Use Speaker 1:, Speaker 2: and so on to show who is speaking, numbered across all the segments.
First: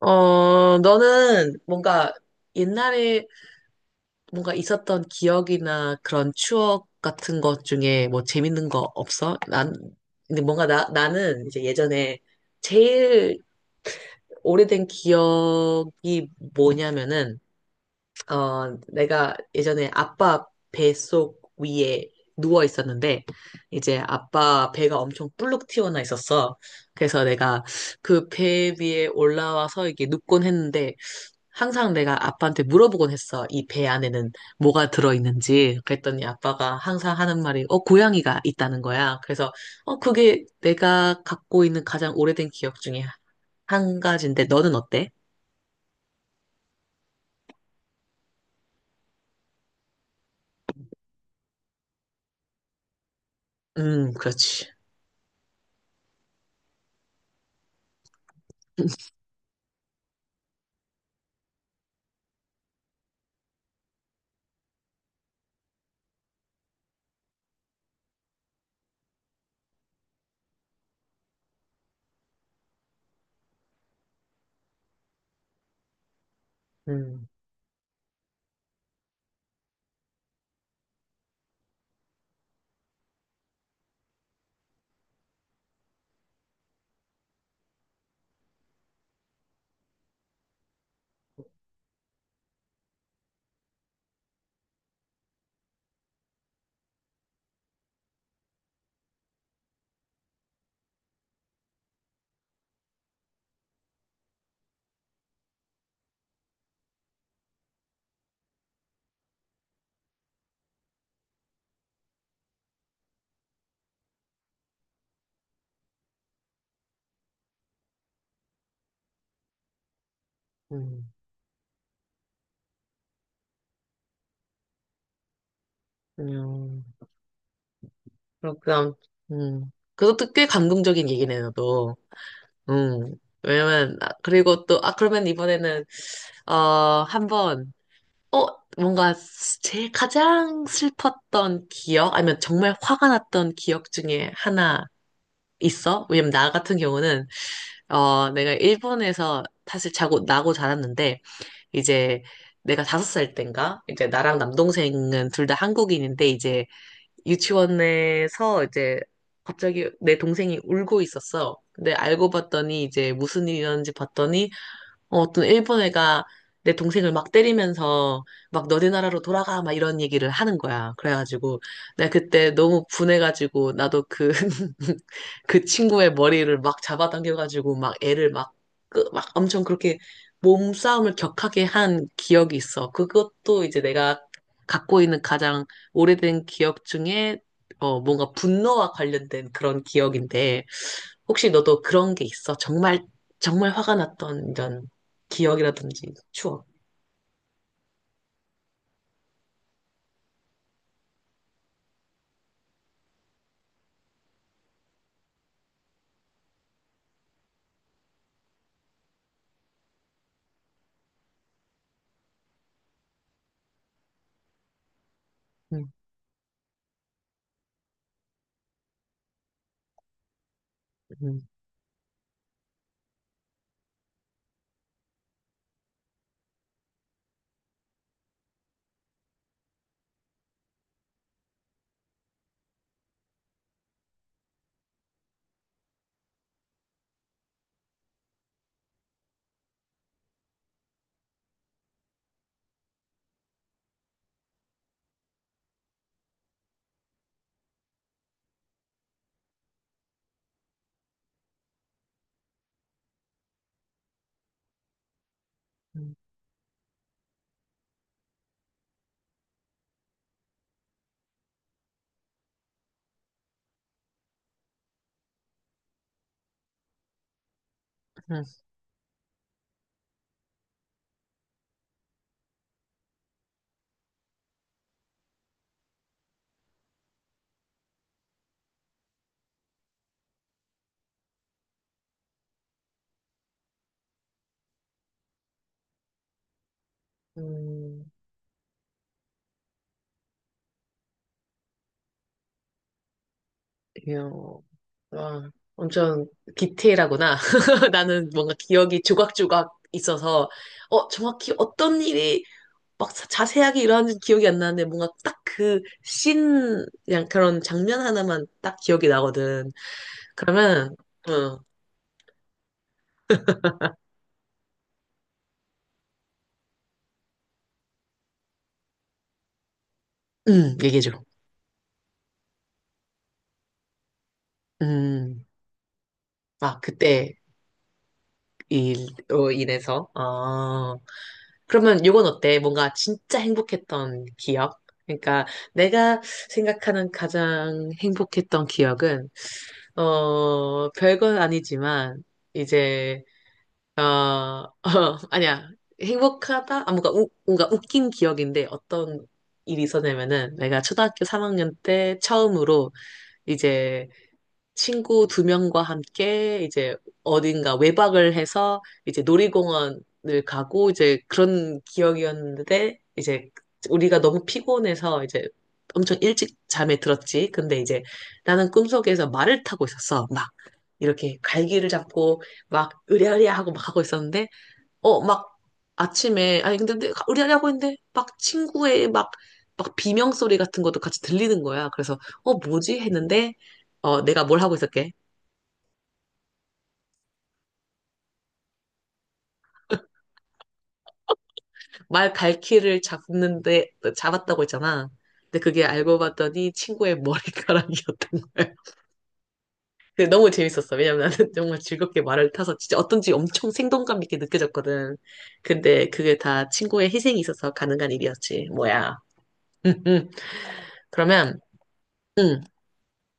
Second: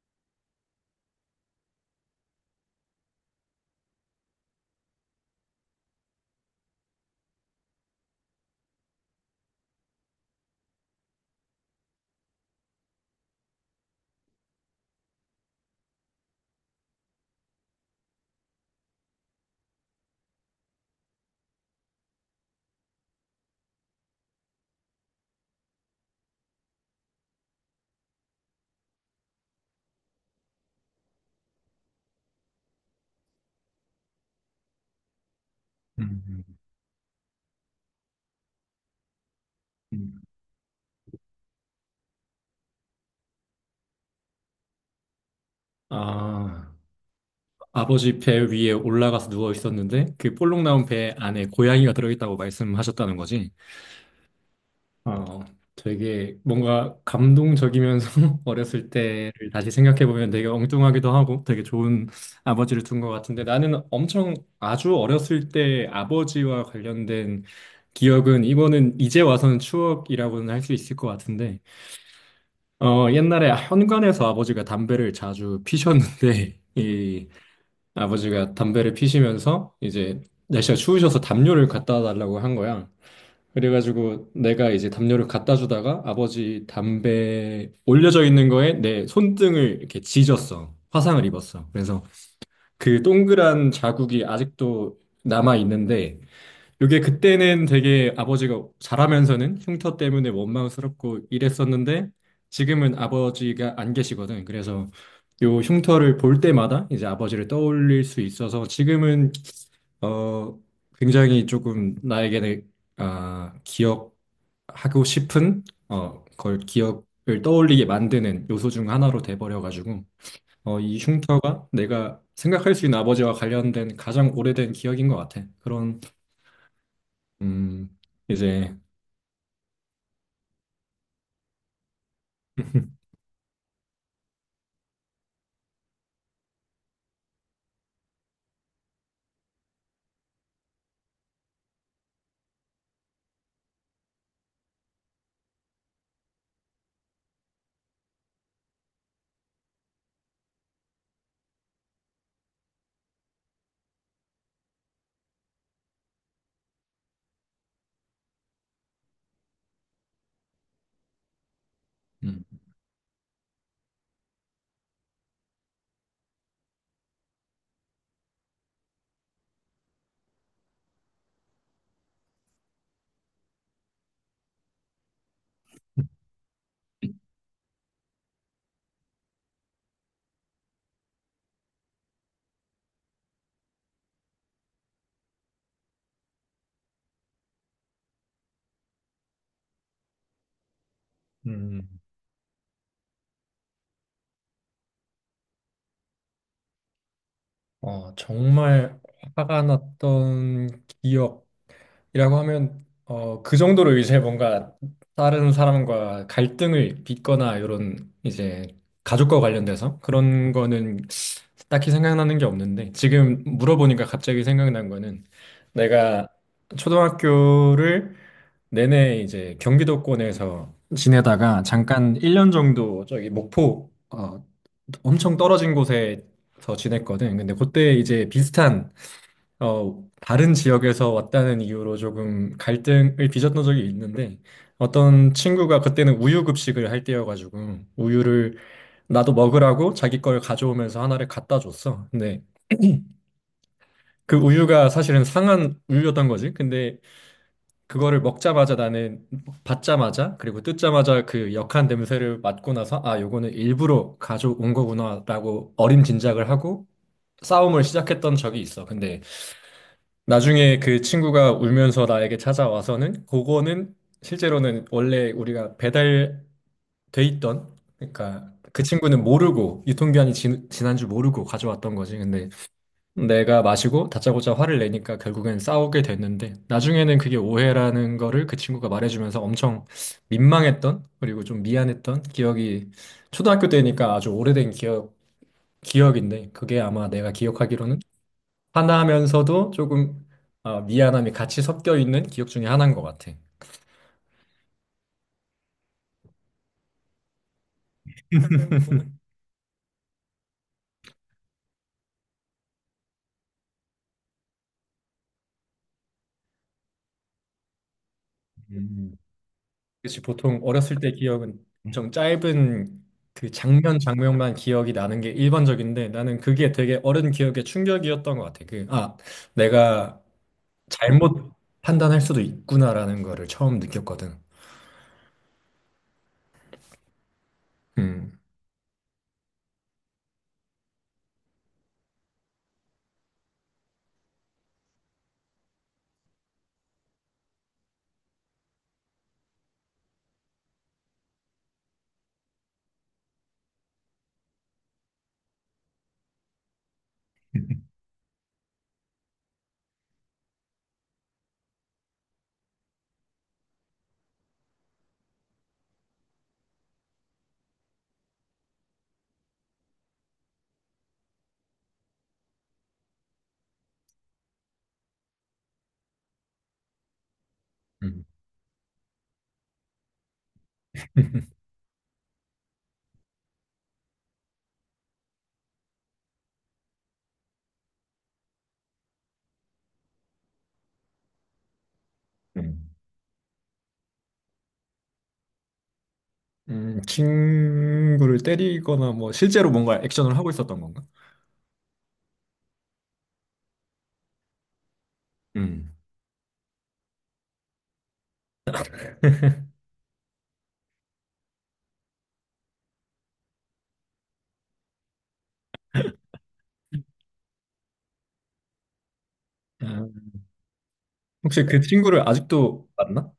Speaker 1: 너는 뭔가 옛날에 뭔가 있었던 기억이나 그런 추억 같은 것 중에 뭐 재밌는 거 없어? 난, 근데 뭔가 나는 이제 예전에 제일 오래된 기억이 뭐냐면은, 내가 예전에 아빠 뱃속 위에 누워 있었는데, 이제 아빠 배가 엄청 불룩 튀어나 있었어. 그래서 내가 그 배 위에 올라와서 이게 눕곤 했는데, 항상 내가 아빠한테 물어보곤 했어. 이 배 안에는 뭐가 들어있는지.
Speaker 2: 음,
Speaker 1: 그랬더니
Speaker 2: 음.
Speaker 1: 아빠가 항상 하는 말이, 고양이가 있다는 거야. 그래서,
Speaker 2: 음.
Speaker 1: 그게 내가 갖고 있는 가장 오래된 기억 중에 한 가지인데, 너는 어때?
Speaker 2: 아, 아버지 배 위에 올라가서 누워 있었는데 그 볼록 나온 배 안에 고양이가 들어있다고 말씀하셨다는 거지.
Speaker 1: 그렇지.
Speaker 2: 어, 되게 뭔가 감동적이면서 어렸을 때를 다시 생각해 보면 되게 엉뚱하기도 하고 되게 좋은 아버지를 둔 것 같은데, 나는 엄청 아주 어렸을 때 아버지와 관련된 기억은, 이거는 이제 와서는 추억이라고는 할 수 있을 것 같은데, 옛날에 현관에서 아버지가 담배를 자주 피셨는데 이
Speaker 1: 음,
Speaker 2: 아버지가 담배를 피시면서 이제 날씨가 추우셔서 담요를 갖다 달라고 한 거야. 그래가지고 내가 이제 담요를 갖다 주다가 아버지 담배 올려져 있는 거에 내 손등을 이렇게 찢었어. 화상을 입었어. 그래서 그 동그란 자국이 아직도 남아 있는데, 이게 그때는 되게 아버지가 잘하면서는 흉터 때문에 원망스럽고 이랬었는데 지금은 아버지가 안 계시거든. 그래서 요 흉터를 볼 때마다 이제 아버지를 떠올릴 수 있어서, 지금은 어 굉장히 조금 나에게는 기억하고 싶은 어걸 기억을 떠올리게 만드는 요소 중 하나로 돼버려가지고, 이
Speaker 1: 음,
Speaker 2: 흉터가 내가 생각할 수 있는 아버지와 관련된 가장 오래된 기억인 것 같아. 그런
Speaker 1: 음.
Speaker 2: 음, 이제.
Speaker 1: 그럼, 그것도 꽤 감동적인 얘기네, 너도. 음. 왜냐면, 아, 그리고 또, 아, 그러면 이번에는, 어, 한번, 어, 뭔가 제일 가장 슬펐던 기억, 아니면 정말 화가 났던 기억 중에 하나 있어? 왜냐면 나 같은 경우는, 내가 일본에서 사실 나고 자랐는데, 이제 내가 5살 땐가? 이제 나랑 남동생은 둘 다 한국인인데, 이제 유치원에서 이제 갑자기 내 동생이 울고 있었어. 근데 알고
Speaker 2: 음,
Speaker 1: 봤더니 이제 무슨 일이었는지 봤더니 어떤 일본 애가 내 동생을 막 때리면서 막 너네 나라로 돌아가 막 이런 얘기를 하는 거야. 그래가지고 내가 그때 너무 분해가지고 나도 그, 그 친구의 머리를 막 잡아당겨가지고 막 애를 막, 막 엄청 그렇게 몸싸움을 격하게 한 기억이 있어. 그것도 이제 내가 갖고 있는 가장 오래된 기억 중에 뭔가 분노와 관련된 그런 기억인데 혹시 너도
Speaker 2: 음,
Speaker 1: 그런 게 있어? 정말 정말 화가 났던 이런 기억이라든지 추억.
Speaker 2: 정말 화가 났던 기억이라고 하면, 그 정도로 이제 뭔가 다른 사람과 갈등을 빚거나 이런 이제 가족과 관련돼서 그런 거는 딱히 생각나는 게 없는데, 지금 물어보니까 갑자기 생각난 거는
Speaker 1: 음,
Speaker 2: 내가 초등학교를 내내 이제 경기도권에서
Speaker 1: 음,
Speaker 2: 지내다가 잠깐 1년 정도 저기 목포, 엄청 떨어진 곳에서 지냈거든. 근데 그때 이제 비슷한, 다른 지역에서 왔다는 이유로 조금 갈등을 빚었던 적이 있는데, 어떤 친구가 그때는 우유 급식을 할 때여가지고 우유를 나도 먹으라고 자기 걸 가져오면서 하나를 갖다 줬어. 근데 그 우유가 사실은 상한 우유였던 거지. 근데 그거를 먹자마자 나는, 받자마자 그리고 뜯자마자 그 역한 냄새를 맡고 나서 요거는 일부러 가져온 거구나라고
Speaker 1: 음,
Speaker 2: 어림짐작을 하고 싸움을 시작했던 적이 있어. 근데 나중에 그 친구가 울면서 나에게 찾아와서는, 그거는 실제로는 원래 우리가 배달돼 있던,
Speaker 1: 음,
Speaker 2: 그러니까 그 친구는 모르고 유통기한이 지난 줄 모르고 가져왔던 거지. 근데 내가 마시고 다짜고짜 화를 내니까 결국엔 싸우게 됐는데, 나중에는 그게 오해라는 거를 그 친구가 말해주면서 엄청 민망했던, 그리고 좀 미안했던 기억이, 초등학교 때니까 아주 오래된 기억 기억인데, 그게 아마 내가 기억하기로는
Speaker 1: 음,
Speaker 2: 화나면서도 조금 아, 미안함이 같이 섞여 있는 기억 중에 하나인 것 같아.
Speaker 1: 이야, 와, 엄청 디테일하구나. 나는 뭔가 기억이 조각조각 있어서, 정확히 어떤 일이 막 자세하게 일어났는지 기억이 안 나는데, 뭔가 딱 그 씬, 그냥 그런 장면 하나만 딱 기억이
Speaker 2: 음.
Speaker 1: 나거든.
Speaker 2: 그치, 보통
Speaker 1: 그러면,
Speaker 2: 어렸을 때 기억은
Speaker 1: 어,
Speaker 2: 엄좀 짧은 그 장면 장면만 기억이 나는 게 일반적인데, 나는 그게 되게 어른 기억에 충격이었던 것 같아. 내가
Speaker 1: 얘기해줘.
Speaker 2: 잘못 판단할 수도 있구나라는 거를 처음 느꼈거든.
Speaker 1: 음, 아, 그때
Speaker 2: 음.
Speaker 1: 일, 로 인해서, 아, 그러면 요건 어때? 뭔가 진짜 행복했던 기억? 그러니까 내가 생각하는 가장 행복했던 기억은, 별건 아니지만, 이제, 어, 아니야. 행복하다? 아, 뭔가, 우, 뭔가 웃긴 기억인데 어떤 일이 있었냐면은 내가 초등학교 3학년 때 처음으로 이제 친구 두 명과 함께 이제 어딘가 외박을 해서 이제 놀이공원을 가고 이제 그런 기억이었는데 이제 우리가 너무 피곤해서 이제 엄청 일찍 잠에 들었지. 근데 이제
Speaker 2: 음.
Speaker 1: 나는 꿈속에서 말을 타고 있었어. 막 이렇게 갈기를 잡고 막 으랴으랴 하고 막 하고 있었는데 막 아침에, 아니, 근데 의리하고 있는데, 막 친구의 막, 막 비명 소리 같은 것도 같이 들리는 거야. 그래서, 어,
Speaker 2: 음.
Speaker 1: 뭐지? 했는데, 내가 뭘 하고 있었게?
Speaker 2: 친구를 때리거나 뭐 실제로 뭔가 액션을 하고 있었던 건가?
Speaker 1: 말 갈퀴를 잡는데, 잡았다고 했잖아. 근데 그게
Speaker 2: 음.
Speaker 1: 알고 봤더니 친구의 머리카락이었던 거야. 근데 너무 재밌었어. 왜냐면 나는 정말 즐겁게 말을 타서 진짜 어떤지 엄청 생동감 있게 느껴졌거든. 근데 그게 다 친구의 희생이 있어서 가능한 일이었지. 뭐야.
Speaker 2: 아,
Speaker 1: 그러면,
Speaker 2: 혹시 그 친구를
Speaker 1: 음.
Speaker 2: 아직도 만나?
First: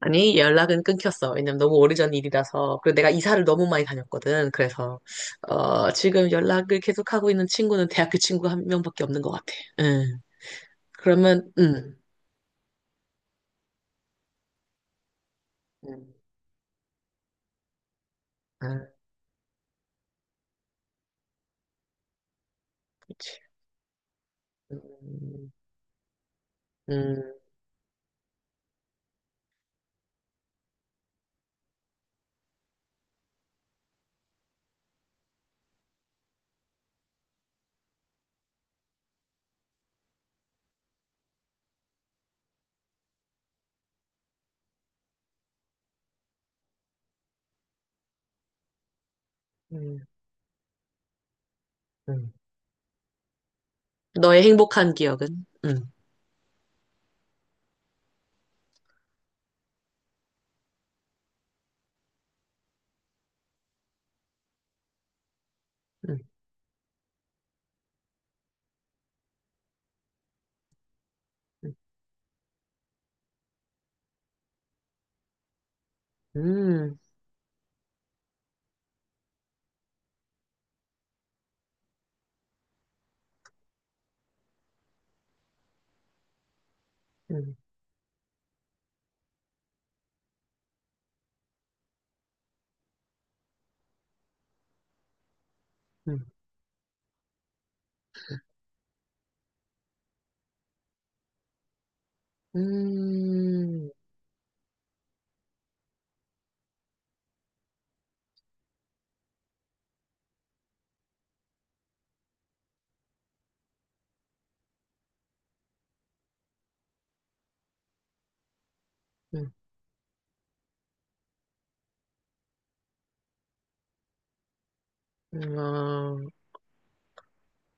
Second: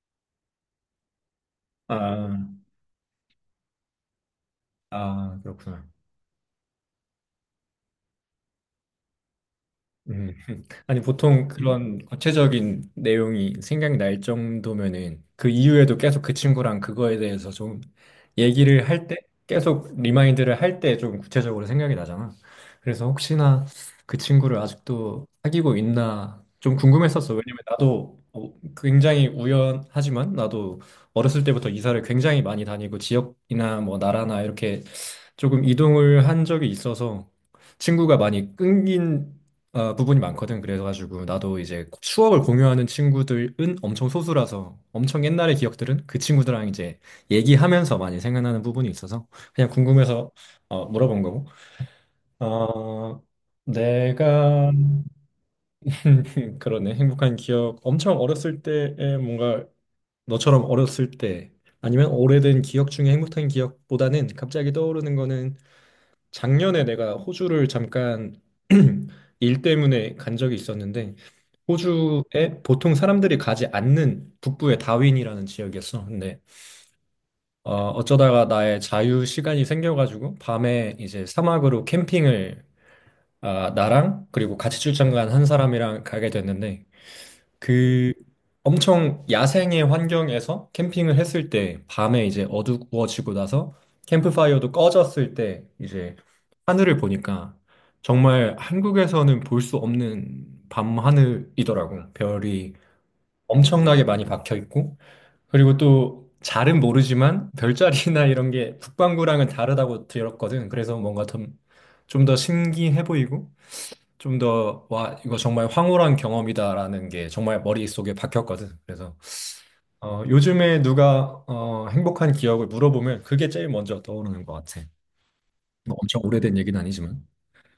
Speaker 1: 아니, 연락은 끊겼어. 왜냐면 너무 오래전
Speaker 2: 아,
Speaker 1: 일이라서. 그리고 내가 이사를 너무 많이 다녔거든. 그래서,
Speaker 2: 아, 그렇구나.
Speaker 1: 지금 연락을 계속하고 있는 친구는 대학교 친구 1명밖에 없는 것 같아. 응.
Speaker 2: 음. 아니, 보통
Speaker 1: 그러면, 응.
Speaker 2: 그런 구체적인 내용이 생각이 날 정도면은, 그 이후에도
Speaker 1: 응.
Speaker 2: 계속 그 친구랑 그거에 대해서 좀
Speaker 1: 아,
Speaker 2: 얘기를 할 때, 계속 리마인드를 할 때 좀 구체적으로 생각이 나잖아. 그래서
Speaker 1: 그렇지.
Speaker 2: 혹시나 그 친구를 아직도
Speaker 1: 음,
Speaker 2: 사귀고 있나 좀
Speaker 1: 음,
Speaker 2: 궁금했었어. 왜냐면 나도 굉장히 우연하지만 나도 어렸을 때부터 이사를 굉장히 많이 다니고 지역이나 뭐 나라나 이렇게 조금 이동을 한 적이 있어서 친구가 많이 끊긴, 부분이 많거든. 그래가지고 나도 이제 추억을 공유하는 친구들은 엄청 소수라서, 엄청 옛날의 기억들은 그 친구들랑 이제 얘기하면서 많이 생각나는 부분이 있어서, 그냥
Speaker 1: 음,
Speaker 2: 궁금해서 물어본 거고.
Speaker 1: 음.
Speaker 2: 어,
Speaker 1: 너의
Speaker 2: 내가
Speaker 1: 행복한 기억은? 응.
Speaker 2: 그러네. 행복한 기억. 엄청 어렸을 때에 뭔가 너처럼 어렸을 때 아니면 오래된 기억 중에 행복한 기억보다는, 갑자기 떠오르는 거는,
Speaker 1: 응.
Speaker 2: 작년에 내가 호주를 잠깐 일 때문에 간 적이 있었는데,
Speaker 1: 응.
Speaker 2: 호주에 보통 사람들이 가지 않는 북부의 다윈이라는 지역이었어. 근데
Speaker 1: 음,
Speaker 2: 어쩌다가 나의 자유 시간이 생겨가지고 밤에 이제 사막으로 캠핑을, 나랑 그리고 같이 출장 간 한 사람이랑 가게 됐는데,
Speaker 1: 음,
Speaker 2: 그 엄청 야생의 환경에서 캠핑을 했을 때 밤에 이제 어두워지고 나서 캠프파이어도 꺼졌을 때 이제
Speaker 1: 음,
Speaker 2: 하늘을 보니까, 정말 한국에서는 볼 수 없는 밤 하늘이더라고. 별이
Speaker 1: 음,
Speaker 2: 엄청나게 많이 박혀 있고, 그리고 또 잘은 모르지만 별자리나 이런 게 북반구랑은 다르다고 들었거든. 그래서 뭔가 좀 더 신기해 보이고 좀 더, 와, 이거 정말 황홀한 경험이다라는 게 정말 머릿속에 박혔거든. 그래서
Speaker 1: 음,
Speaker 2: 요즘에 누가 행복한 기억을 물어보면 그게 제일 먼저 떠오르는 것 같아. 뭐
Speaker 1: 어.
Speaker 2: 엄청 오래된 얘기는 아니지만.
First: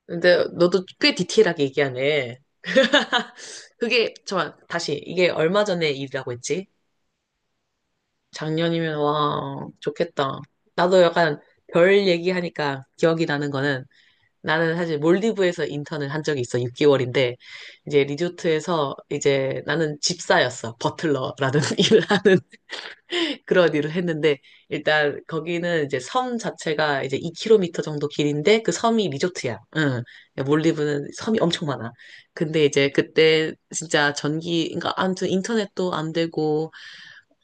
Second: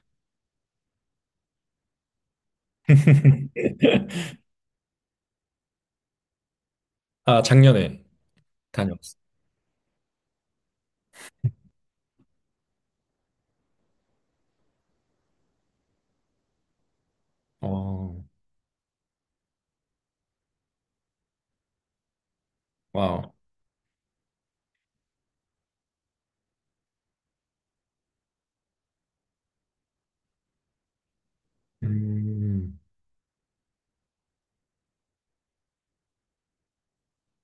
Speaker 1: 근데 너도 꽤 디테일하게 얘기하네. 그게, 잠깐 다시, 이게 얼마 전의 일이라고 했지?
Speaker 2: 아, 작년에
Speaker 1: 작년이면
Speaker 2: 다녀왔어.
Speaker 1: 와 좋겠다. 나도 약간 별 얘기하니까 기억이 나는 거는 나는 사실 몰디브에서 인턴을 한 적이 있어 6개월인데 이제
Speaker 2: 어,
Speaker 1: 리조트에서 이제 나는 집사였어 버틀러라는 일을 하는
Speaker 2: 와우.
Speaker 1: 그런 일을 했는데 일단 거기는 이제 섬 자체가 이제 2km 정도 길인데 그 섬이 리조트야. 응. 그러니까 몰디브는 섬이 엄청 많아. 근데
Speaker 2: 음,
Speaker 1: 이제 그때 진짜 전기 그러니까 아무튼 인터넷도 안 되고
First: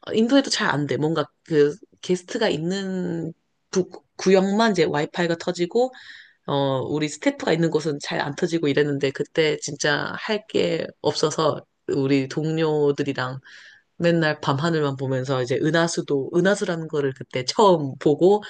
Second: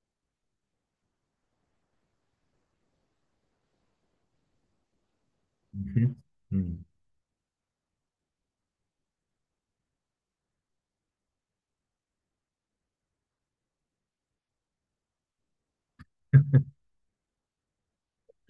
Speaker 1: 인도에도 잘 안 돼. 뭔가 그 게스트가 있는 부- 구역만 이제 와이파이가 터지고,
Speaker 2: 음흠. 음.
Speaker 1: 우리 스태프가 있는 곳은 잘 안 터지고 이랬는데, 그때 진짜 할 게 없어서 우리 동료들이랑 맨날 밤하늘만 보면서 이제 은하수라는 거를 그때 처음 보고,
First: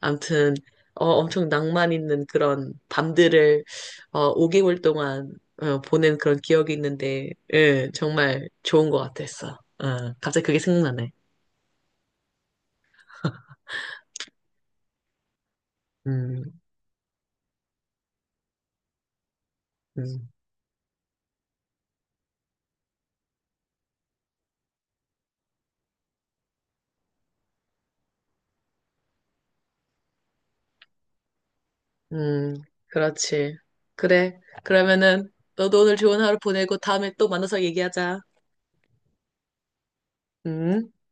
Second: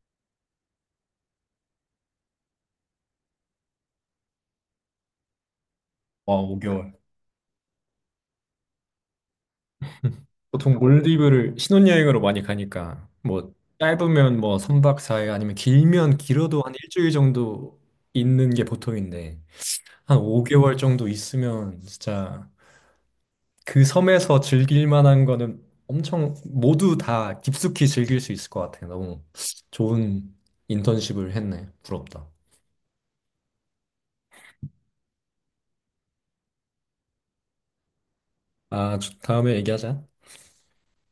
Speaker 1: 암튼, 엄청 낭만 있는 그런 밤들을, 5개월 동안, 보낸
Speaker 2: 와,
Speaker 1: 그런 기억이
Speaker 2: 5개월.
Speaker 1: 있는데, 예, 정말 좋은 것 같았어. 갑자기 그게
Speaker 2: 보통
Speaker 1: 생각나네.
Speaker 2: 몰디브를 신혼여행으로 많이 가니까, 뭐, 짧으면 뭐, 3박 사 일 아니면 길면
Speaker 1: 음.
Speaker 2: 길어도 한 일주일 정도 있는 게 보통인데, 한
Speaker 1: 음,
Speaker 2: 5개월 정도 있으면 진짜 그 섬에서 즐길 만한 거는 엄청 모두 다 깊숙이 즐길 수 있을 것 같아요. 너무 좋은 인턴십을 했네. 부럽다.
Speaker 1: 음, 그렇지. 그래. 그러면은 너도 오늘 좋은 하루 보내고 다음에 또 만나서 얘기하자.
Speaker 2: 아, 다음에 얘기하자.
Speaker 1: 음.